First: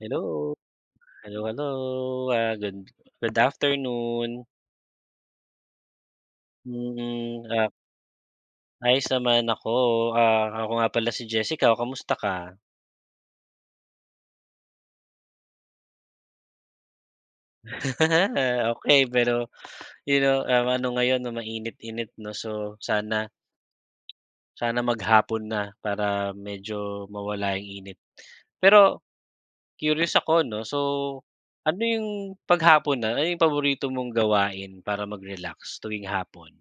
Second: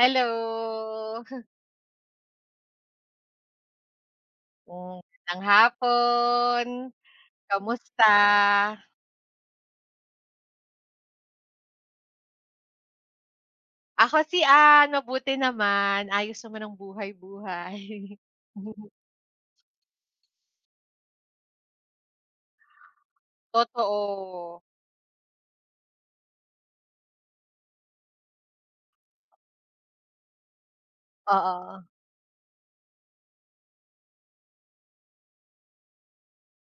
Hello, hello, hello, ah, good good afternoon. Hmm. Magandang hapon, Mm, ah, kamusta? ayos naman ako, ah, ako nga pala si Jessica, kamusta ka? Ako si Ann, mabuti naman, ayos naman ang buhay-buhay. Okay pero ano ngayon 'no, mainit-init 'no, so sana Totoo, sana maghapon na para medyo mawala yung init. Pero curious ako 'no, so oo. ano yung 'pag ano yung paborito mong gawain para mag-relax tuwing hapon?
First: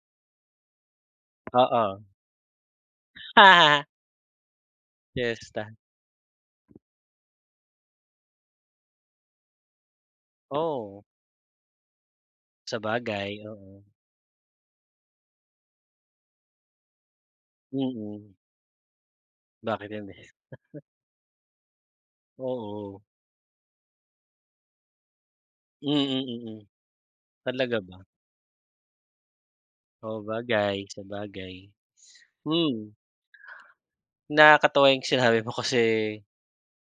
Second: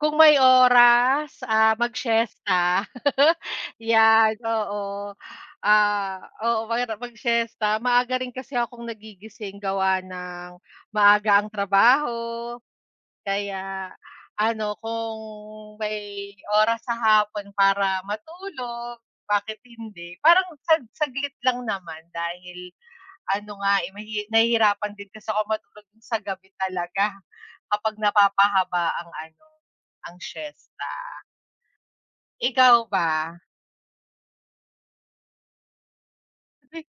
Kung may oras, Oo. mag-siesta. 'Yan, oo. Yes, Ah, Oo, mahirap mag-siesta. Maaga rin kasi akong nagigising gawa ng oh. maaga ang trabaho. Sabagay, oo. Kaya ano, kung may oras sa hapon para Mm, matulog, bakit bakit hindi? hindi? Parang saglit lang naman dahil Oo. ano nga, eh, nahihirapan din kasi ako matulog Mm, yung sa mm. gabi Mm. talaga Talaga kapag ba? napapahaba ang ano, ang Sabagay, siyesta. sabagay. Ikaw Hmm, ba? Nakakatuwa yung sinabi mo kasi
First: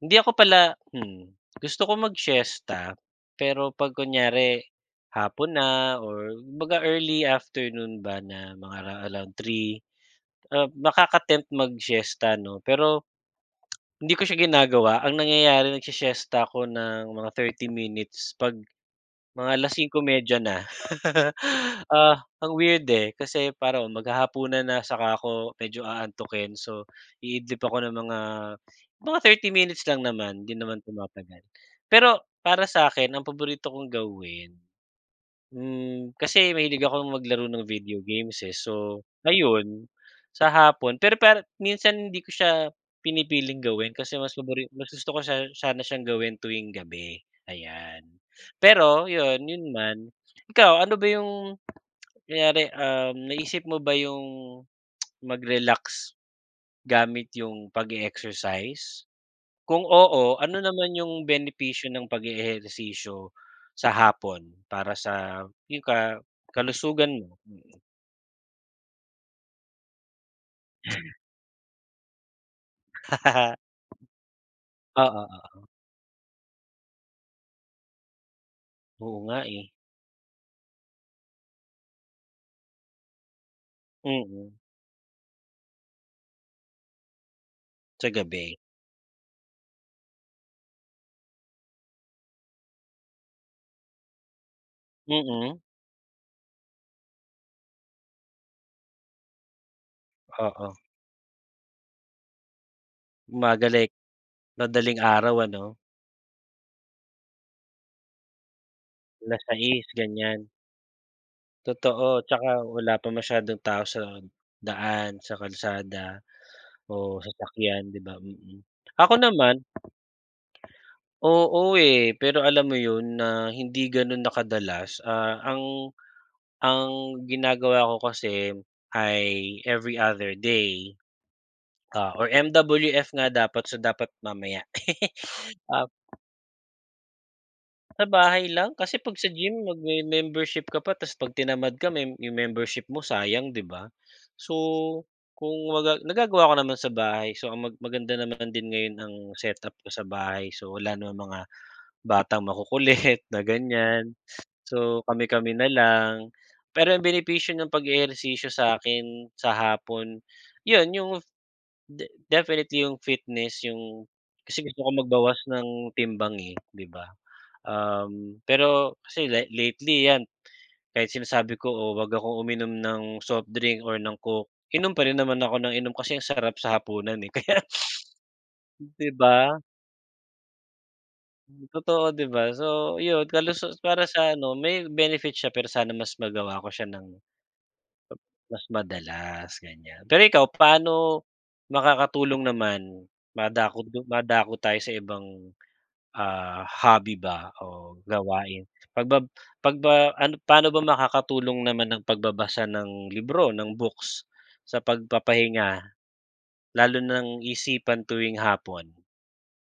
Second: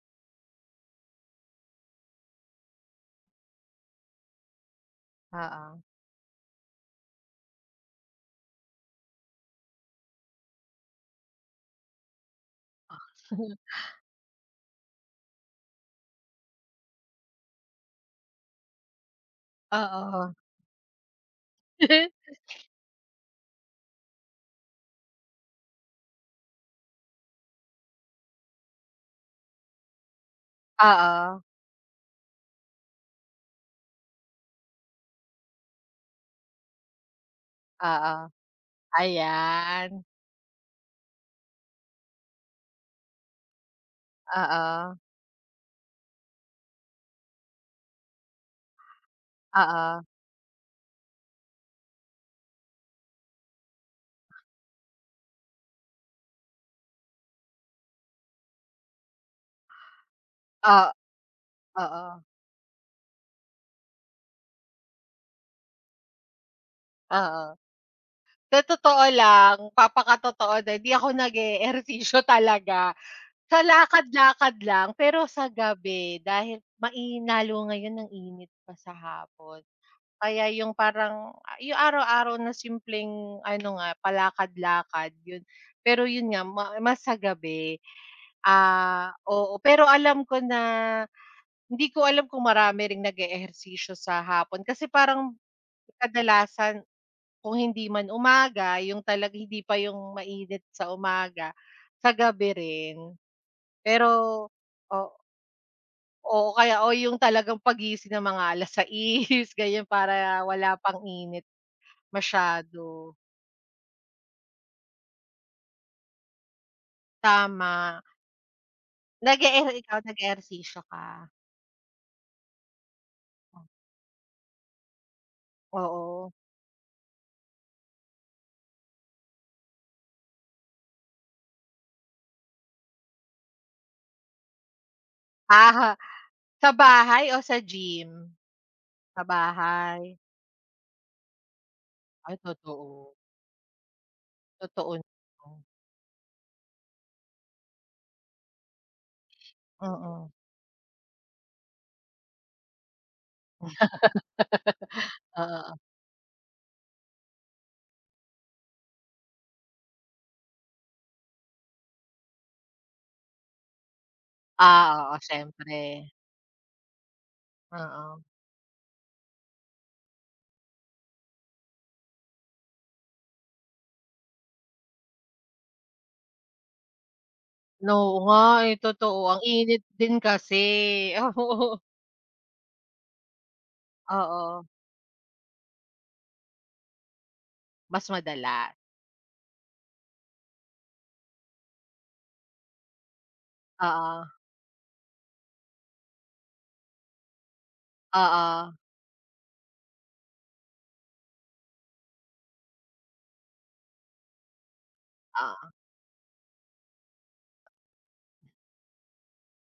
hindi ako pala gusto ko mag-siesta pero 'pag kunyari hapon Oo. na or kumbaga early afternoon ba na mga around 3, nakaka-tempt mag-siesta 'no, pero hindi ko siya ginagawa. Ang nangyayari nagsi-siesta ako ng mga 30 minutes 'pag mga 5:00 Oo. na. Ah, ang weird, eh, kasi parang maghahapunan na saka ako medyo aantukin. So, iidlip ako ng mga 30 minutes lang naman, hindi naman Oo, tumatagal. Pero para sa akin, ang paborito kong gawin, kasi mahilig ako maglaro ng video oo. games, eh. So, ayun, Ayan. sa hapon pero minsan hindi ko siya pinipiling gawin kasi mas Oo, gusto ko siya sana siyang gawin tuwing gabi, ayan. Pero yun, yun man. oo. Ikaw, ano ba yung kunyari, naisip mo ba yung mag-relax gamit yung pag-e-exercise? Kung oo, ano O naman yung benepisyo ng oo, pag-eehersisyo sa hapon para sa yung kalusugan mo? oo. Sa totoo lang, na hindi ako nag-eehersisyo talaga. Sa lakad-lakad lang, Oo, pero sa oo. gabi dahil lalo ngayon ang init pa sa Oo nga, hapon. eh. Kaya yung parang yung araw-araw na simpleng ano nga, Mm, palakad-lakad yun. Pero yun nga mas sa gabi. sa gabi. Oo, pero alam ko na hindi ko alam kung marami ring nag-eehersisyo sa hapon kasi parang Mm, kadalasan kung hindi man umaga yung talaga hindi pa yung mainit oo. sa umaga, sa gabi rin. Umagalik, Pero o madaling araw ano? oo, kaya o yung talagang paggising ng mga 6:00 ganyan 6:00 ganyan. para wala pang init Totoo, tsaka wala pa masyado. masyadong tao sa daan, sa kalsada o sasakyan, 'di Tama, ba? Mm. Ako naman ikaw nag-eehersisyo ka? oo, eh, pero alam mo yun na hindi ganun na kadalas, ang Oo. ang ginagawa ko kasi ay every other day, or MWF nga dapat, so dapat mamaya. Ah, Ah, sa bahay o sa sa gym? bahay lang kasi 'pag Sa sa gym bahay. magme-membership ka pa ta's 'pag tinamad ka Ay yung membership totoo. mo sayang, 'di ba? So, Totoo kung naman. Mm. Nagagawa ko naman sa bahay. So, ang maganda naman din ngayon ang setup ko sa Oo. bahay. So, wala naman mga batang makukulit na ganyan. So, kami-kami na lang. Pero ang benepisyo ng pag-ehersisyo sa'kin sa hapon, yun yung definitely yung fitness, yung kasi gusto ko Oo magbawas ng siyempre. timbang, eh, 'di ba? Oo. Pero kasi lately 'yan, kahit sinasabi ko, "Oh, 'wag akong uminom ng soft drink or ng Coke," inom pa rin naman ako ng inom kasi ang sarap sa hapunan, eh, kaya Oo nga, eh, 'di totoo ang ba? init din kasi. Oo. Totoo, 'di ba? So, yun para sa ano, Oo, may benefit siya pero sana mas magawa ko siya ng mas mas madalas. madalas, ganyan. Pero ikaw, paano makakatulong naman? Oo, Madako tayo sa ibang, hobby ba o gawain? oo, Pagbab pagba Ano paano ba makakatulong naman ng pagbabasa ng libro, ng books sa oo, pagpapahinga, lalo ng isipan tuwing hapon?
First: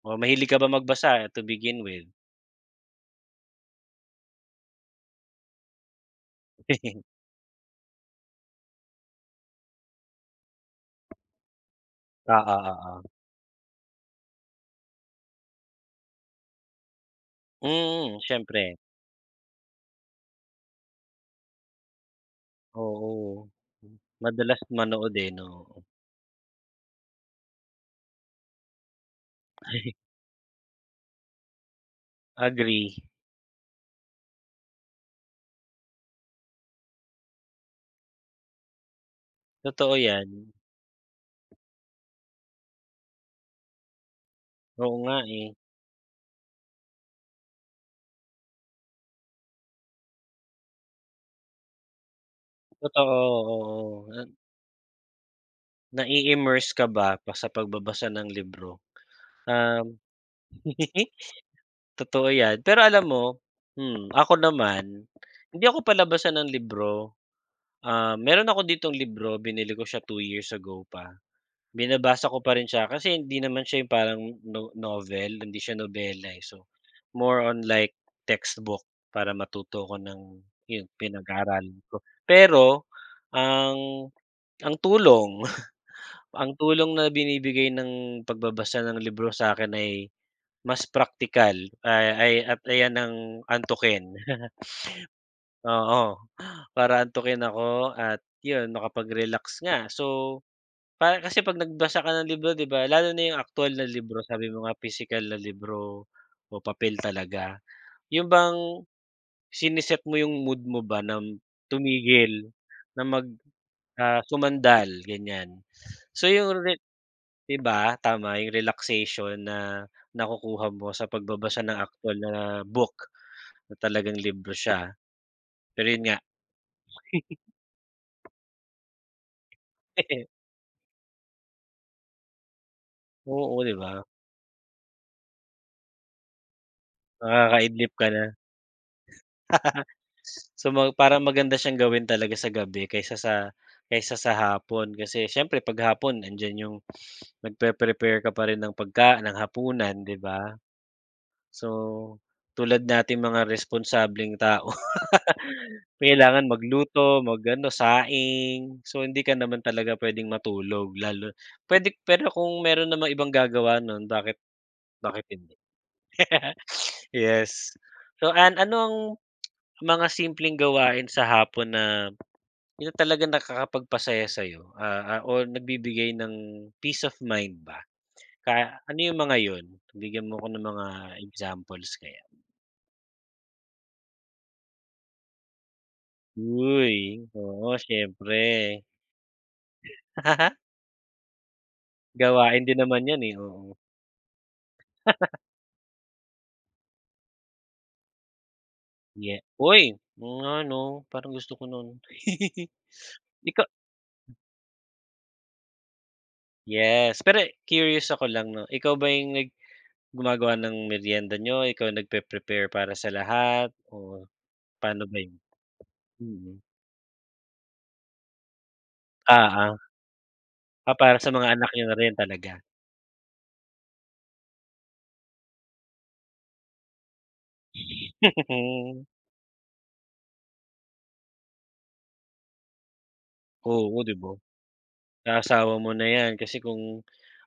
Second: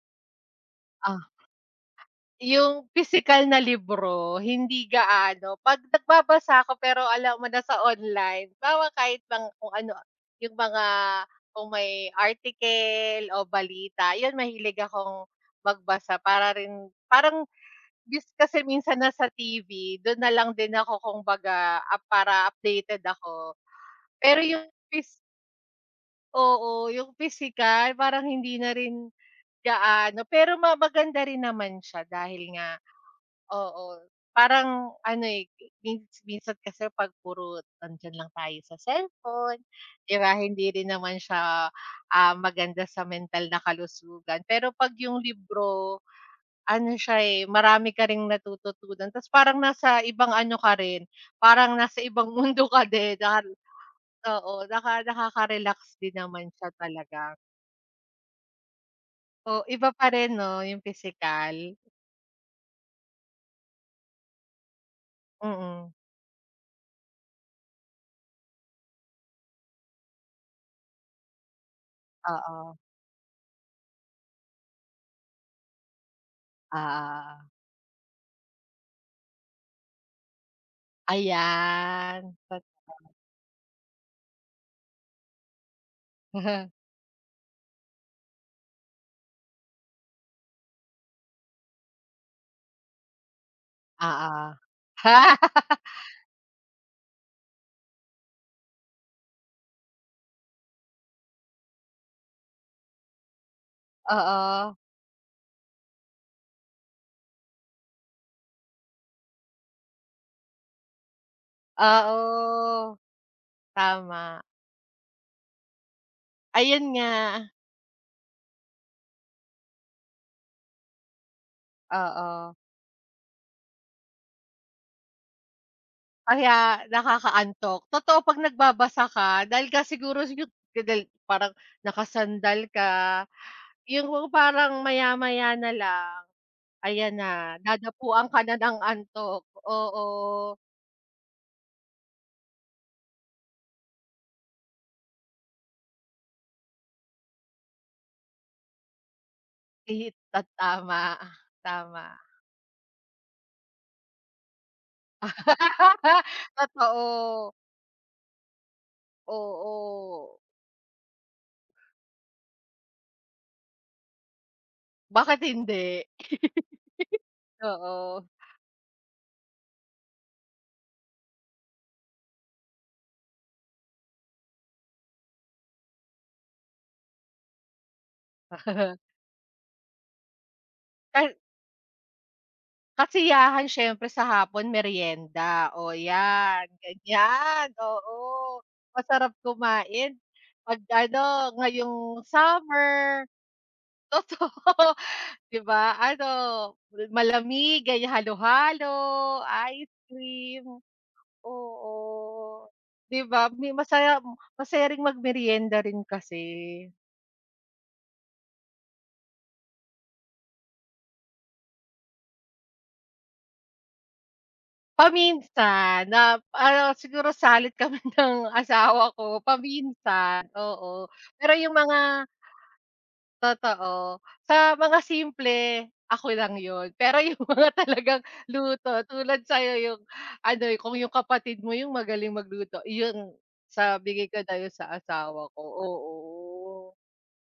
O mahilig ka ba magbasa ah, to begin with? yung physical na libro hindi gaano 'pag nagbabasa ako pero alam mo na sa online, kahit mga kung ano, yung mga kung may Ah, ah, ah, ah. article o balita, yun mahilig akong magbasa para rin parang Mm, kasi siyempre, minsan nasa TV, dun na lang din ako kumbaga, para updated oo. ako. Pero Madalas yung manood, phys eh, 'no? oo, yung pisikal parang hindi na rin gaano, pero maganda rin naman siya dahil nga Agree, oo, parang ano, eh, min minsan kasi 'pag puro nandiyan lang tayo sa cellphone, totoo 'di 'yan. ba, hindi rin naman siya, maganda sa mental na kalusugan. Pero 'pag Oo nga, yung eh, libro ano siya, eh, marami ka ring natututunan ta's parang nasa ibang ano ka rin, parang nasa ibang mundo ka totoo, din oo. Oo, nakaka-relax din naman siya Nai-immerse ka ba talaga. pa sa pagbabasa ng libro? O iba Um, pa rin 'no, yung pisikal? Totoo 'yan. Pero alam mo, ako naman, hindi ako Mm, palabasan ng libro. Ah, meron ako ditong libro, binili ko siya 2 years ago pa. Binabasa ko pa rin oo. siya kasi hindi naman siya yung parang no novel, hindi siya nobela, eh. So, Ah, more oo. on like textbook para matuto ko ng yun, pinag-aaralan ko. Ayan. Pero ang ang tulong, ang tulong na binibigay ng pagbabasa ng libro sa akin ay mas practical ay at ayan ang antukin. ah ah. Oo, para antukin ako at yun, makapag-relax nga. So para kasi 'pag nagbasa ka ng libro 'di ba, lalo na yung aktuwal na libro, sabi mo nga Oo. physical na libro o papel talaga, yung bang siniset mo yung mood mo ba na tumigil, Oo, na tama. sumandal ganyan? So yung re Ayun nga, 'di ba, tama yung relaxation na nakukuha mo sa pagbabasa ng aktuwal na oo. book na talagang libro siya, pero yun nga Kaya nakakaantok. Totoo 'pag nagbabasa ka dahil nga siguro yung dahil parang nakasandal ka, oo 'di ba, yung parang maya-maya na lang, ayan na, makakaidlip ka na. dadapuan ka na ng antok. Oo, So, parang maganda siyang gawin talaga sa gabi kaysa sa hapon kasi siyempre 'pag hapon andiyan yung nagpe-prepare ka pa rin ng ng hapunan, ihi 'di ba? ta tama, So, tama. tulad nating mga responsableng tao kailangan magluto, mag Totoo, ano, saing. So, hindi ka naman talaga puwedeng oo. matulog puwede pero kung meron namang ibang gagawa nun bakit bakit Bakit hindi? hindi? Yes. Oo. So, ano ang mga simpleng gawain sa hapon na yun talaga nakakapagpasaya sa'yo, o nagbibigay ng peace of mind ba? Ano yung mga yun? Bigyan mo ako ng mga Kay examples kaya. Kasiyahan siyempre sa hapon merienda o yan, Uy, ganyan, oo siyempre. oo. Masarap kumain 'pag ano, ngayong Gawain din naman yan, summer, eh, oo. totoo, 'di ba? Ano, malamig, ganyan, halo-halo, Uy, ice oo nga cream, 'no, parang gusto ko nun. oo. 'Di ba, Ikaw? may masaya masaya ring magmerienda rin kasi. Yes, pero curious ako lang 'no, ikaw ba yung gumagawa ng merienda niyo, ikaw nagpe-prepare para sa lahat o paano ba yun? Paminsan na Mm, ano, siguro salit kami ng asawa ko oo. paminsan, Ah, oo. para sa Pero mga anak yung niyo na rin mga talaga. totoo, sa mga simple, ako lang yon. Pero yung mga talagang luto tulad sa'yo yung ano, kung yung kapatid mo yung magaling magluto, yun sa Oo, 'di bigay ba? ko na yun sa asawa ko, Sa Mo na 'yan kasi oo. kung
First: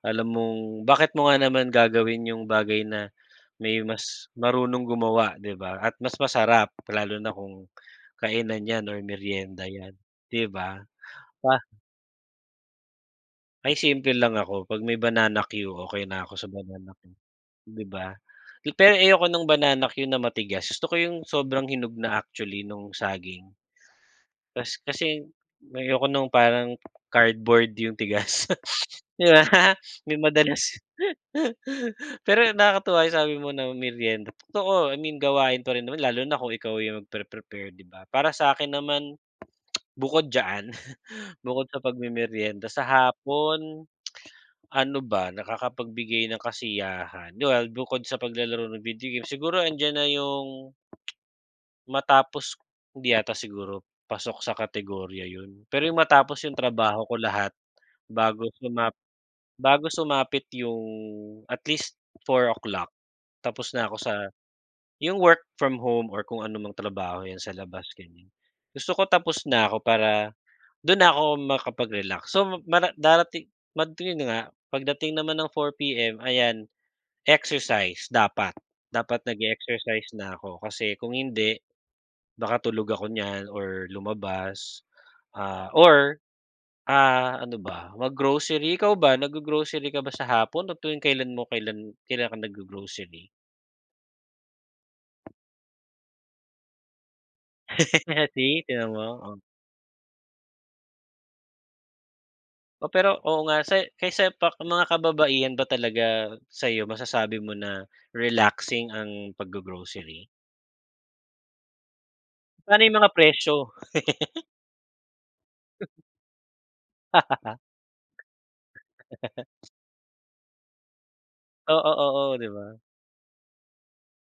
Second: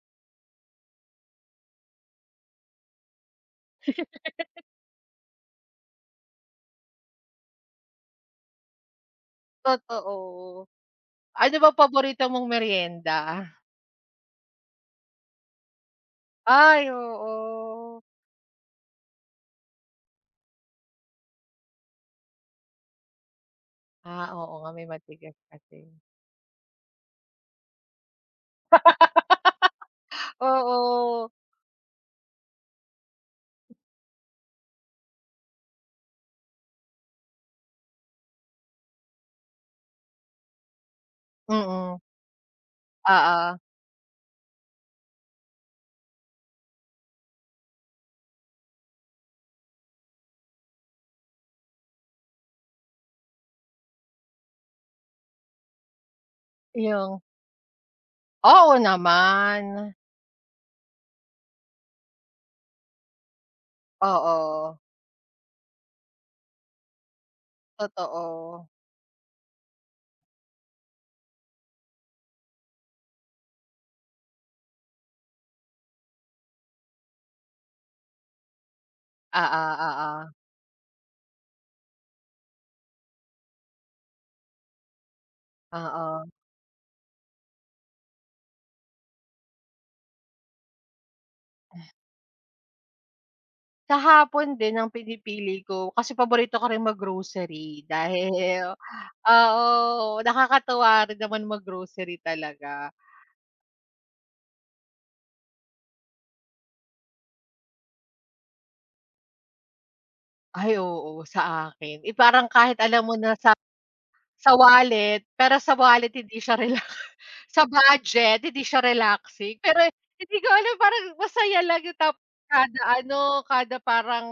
alam mong bakit mo nga naman gagawin yung bagay na may mas marunong gumawa, 'di ba? At mas masarap lalo na kung kainan 'yan or merienda, 'yan, 'di Totoo. ba? Ano Pa ba paborito mong meryenda? ay simple lang ako 'pag may banana Q, okay na ako sa Ay, banana Q, 'di oo. ba? Pero ayoko nung banana Q na matigas, gusto ko yung sobrang hinog na actually nung saging. Oo nga Kas may kasi matigas kasi. ayoko nung parang cardboard yung tigas, 'di ba? Yung madalas Oo. pero nakakatuwa yung sabi mo na meryenda, totoo, I mean gawain pa rin naman lalo na kung ikaw yung magpre-prepare, 'di ba? Para sa akin naman bukod diyan, bukod sa Mm. pagmemeryenda, sa Oo. hapon, ano ba, nakakapagbigay ng kasiyahan, well, bukod sa paglalaro ng video game, siguro andiyan na yung Matapos hindi yata siguro pasok sa kategorya yun. Pero yung matapos yung trabaho ko Yung lahat bago oo sumap naman. bago sumapit yung at least 4 o'clock tapos na ako sa Oo, yung work from home or kung ano mang trabaho yan sa labas, ganyan. totoo. Gusto ko tapos na ako para dun ako makapag-relax. So mara darati mad yun nga, pagdating naman ng 4 PM ayan, exercise dapat. Dapat nag Oo, exercise oo, na ako kasi kung hindi nakatulog ako niyan or lumabas, ah, or, oo. Ano ba, mag-grocery. Ikaw ba, nag grocery ka ba sa hapon o tuwing kailan kailan ka nag-go-grocery? Sa hapon din ang pinipili ko kasi paborito ko rin mag-grocery dahil See, tignan mo, oh. oo, nakakatuwa rin naman mag-grocery Oh, talaga. pero oo nga sa kaysa pa mga kababaihan ba talaga sa'yo masasabi mo na relaxing ang pag-go-grocery? Ay oo, sa akin. Eh, parang kahit Paano yung alam mga mo na presyo? sa wallet, pero sa wallet hindi siya relax, sa budget hindi siya relaxing, pero hindi ko alam parang masaya lang Oo, yung oo, oo, 'di ba? kada ano, kada parang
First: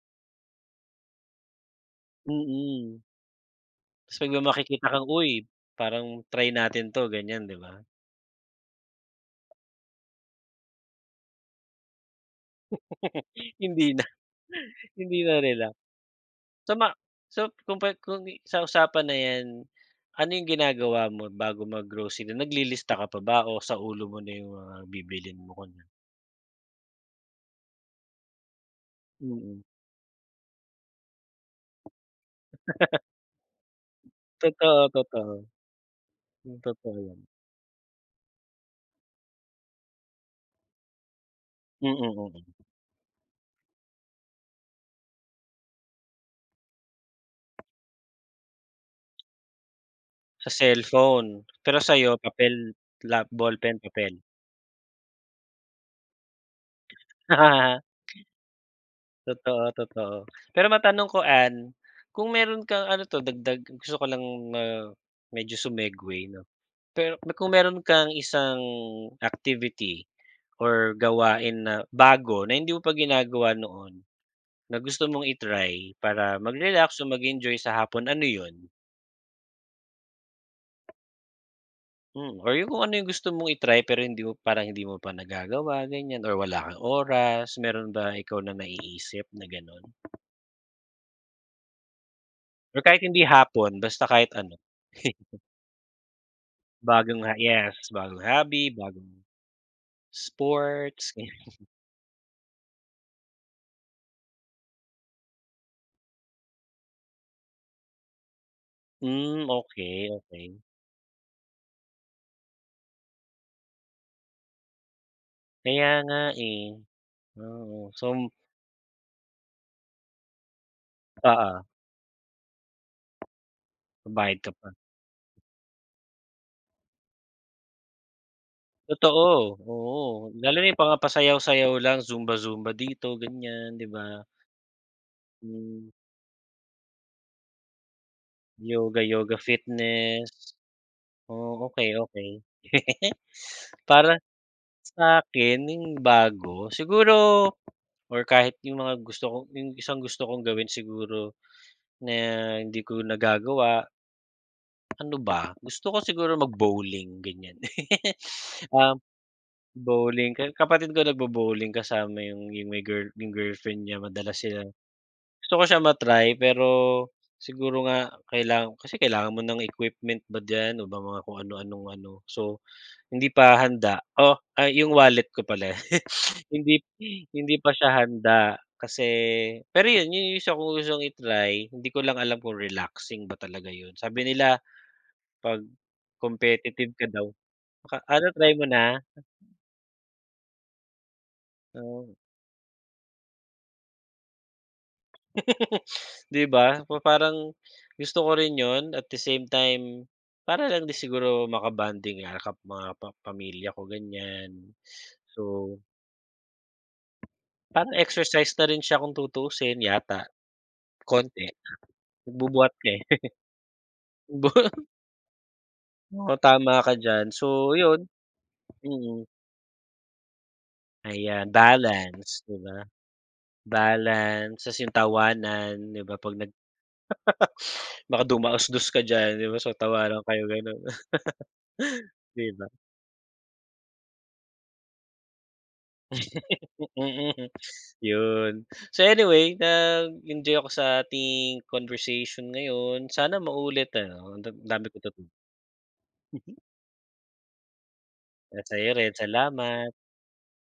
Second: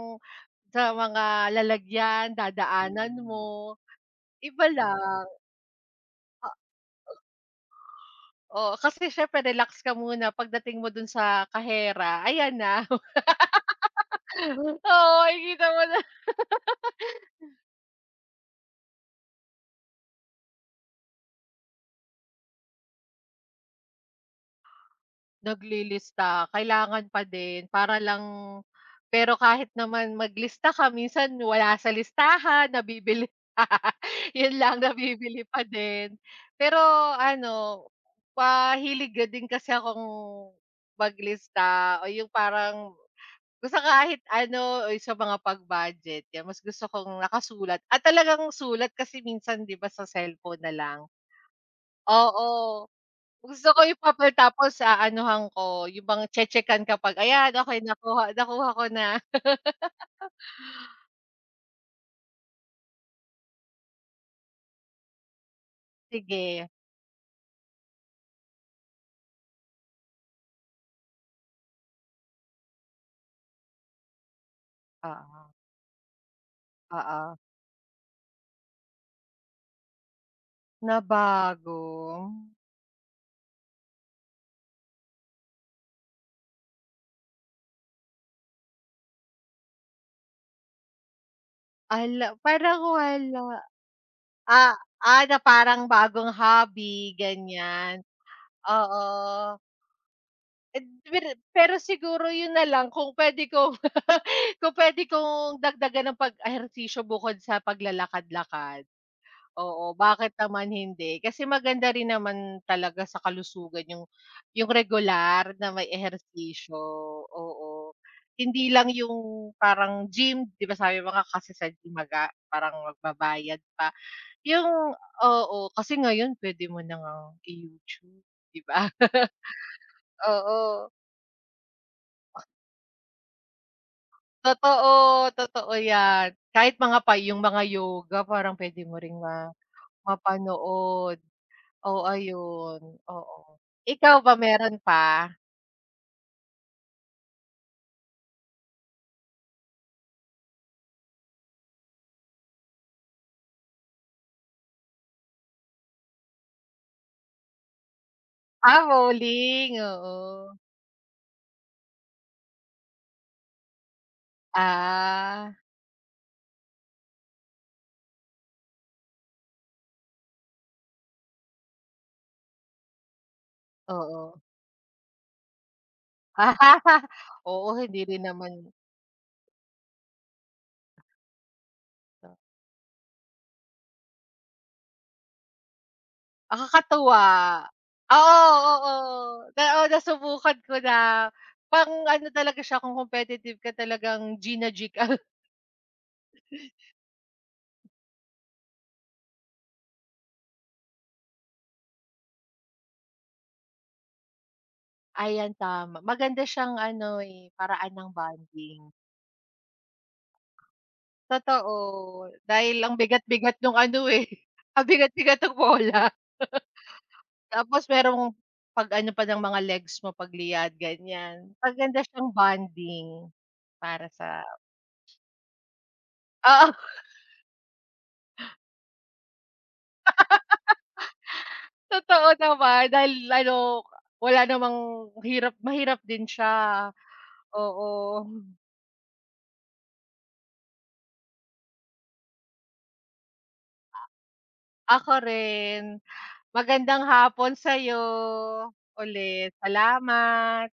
sa mga lalagyan, Mm. dadaanan mo, Tas pag may iba makikita kang, lang. "Uy, parang try natin 'to," ganyan, 'di ba? Oo, kasi siyempre relax ka muna pagdating mo dun sa kahera ayan na. Hindi na, hindi Oo, na makikita. so so kung kung sa usapan na 'yan, ano yung ginagawa mo bago mag-grocery? Naglilista ka pa ba o sa ulo mo na yung mga bibilhin mo Naglilista, kailangan pa din para lang, pero mm. kahit naman maglista ka minsan wala sa listahan, nabibili pa. Yun lang Totoo, totoo. nabibili pa din. Pero Totoo 'yan. ano, mahilig na din kasi akong maglista Mm, o mm. yung Mm, mm. parang basta kahit ano o sa mga pag-budget, yan mas gusto kong nakasulat at talagang sulat kasi minsan 'di ba sa Sa cellphone na lang. cellphone. Pero sa'yo papel, Oo. Gusto ballpen, ko yung papel. papel tapos aanuhan ko, yung bang tse-tsekan kapag, "Ayan, okey nakuha nakuha ko na." Totoo, totoo. Pero matanong ko, Ann, kung meron kang ano 'to dagdag gusto ko lang ma medyo sumegway 'no. Sige, Pero kung meron kang isang activity or gawain na bago na hindi mo pa ginagawa noon, na gusto mong oo, i-try para mag-relax o oo. mag-enjoy sa hapon, ano yun? Na bago? Or yung kung ano yung gusto mong i-try pero hindi mo parang hindi mo pa nagagawa, ganyan or wala kang oras, meron ba ikaw na naiisip na gano'n? Ala parang Or kahit hindi wala. hapon, basta kahit ano. Ah, ah, na parang bagong hobby, Bagong ha Yes, ganyan. bagong hobby, Oo. bagong Eh, sports, pero ganyan. pero siguro yun na lang kung puwede kong kung puwede kong dagdagan ng pag-ehersisyo bukod sa paglalakad-lakad. Hmm, Oo, okay, bakit okey, naman hindi? Kasi maganda rin naman talaga sa kalusugan yung regular na may kaya nga, eh. ehersisyo, Oo, oo. so Hindi lang yung parang gym, 'di ba sabi mo nga kasi oo, sa gym parang magbabayad pa. bayad ka pa. Yung oo, kasi ngayon pwede mo na ngang i-YouTube, 'di ba? Totoo, oo. Lalo na yung Oo, mga pasayaw-sayaw lang, zumba-zumba dito, ganyan, 'di ba? totoo, totoo Hmm, 'yan. Kahit mga pa yung mga yoga parang pwede mo ring Yoga-yoga fitness. mapanood. Oh, okay Oo, okey. ayun, oo. Para Ikaw ba meron sa pa? akin yung bago, siguro or kahit yung isang gusto kong gawin siguro na hindi ko nagagawa, ano ba? Gusto ko siguro mag-bowling, ganyan. Ah, Um, bowling, Bowling, oo. kapatid ko nagbo-bowling kasama yung may girl yung girlfriend niya, madalas sila. Gusto Ah, ko siya ma-try pero siguro nga kasi kailangan mo ng equipment ba diyan o ba mga kung ano-anong ano. So, hindi pa handa. Oh, oo. ay yung wallet ko pala. Hindi hindi Oo, pa siya hindi rin naman handa kasi pero yun yung isa kong gustong i-try. Hindi ko lang alam kung relaxing ba talaga yun. Sabi nila 'pag competitive ka nakakatuwa. daw baka ano, Oo, try mo oo, na? na oo. Oh, nasubukan ko na. Oh. Pang-ano talaga siya, kung competitive ka talagang Gina-G. 'Di ba? Parang gusto ko rin yon at the same time, para lang din siguro bonding nga kap mga pa pamilya ko ganyan. Ayan, So, tama. Maganda siyang ano, eh, paraan parang ng exercise na bonding. rin siya kung tutuusin yata, konti. Totoo, Nagbubuhat dahil ka, ang eh. bigat-bigat nung ano, eh, Bu ang bigat-bigat ng bola. Oo, tama ka diyan. So Tapos 'yun, merong pag-ano mm. pa ng mga legs mo pagliyad Ayan, ganyan. Maganda siyang balance, 'di ba? bonding para sa Balance, sa yung tawanan, 'di ba, 'pag oo, baka dumaos-dos ka diyan, 'di ba, so tawanan kayo gano'n, totoo 'di ba? naman dahil ano, wala namang mahirap din siya, Mm, oo. yun. So anyway, nag-enjoy ako sa ating conversation ngayon. Sana maulit ano, ang dami ko Ako natutunan. rin, magandang hapon sa'yo Sa'yo rin, ulit, salamat. salamat.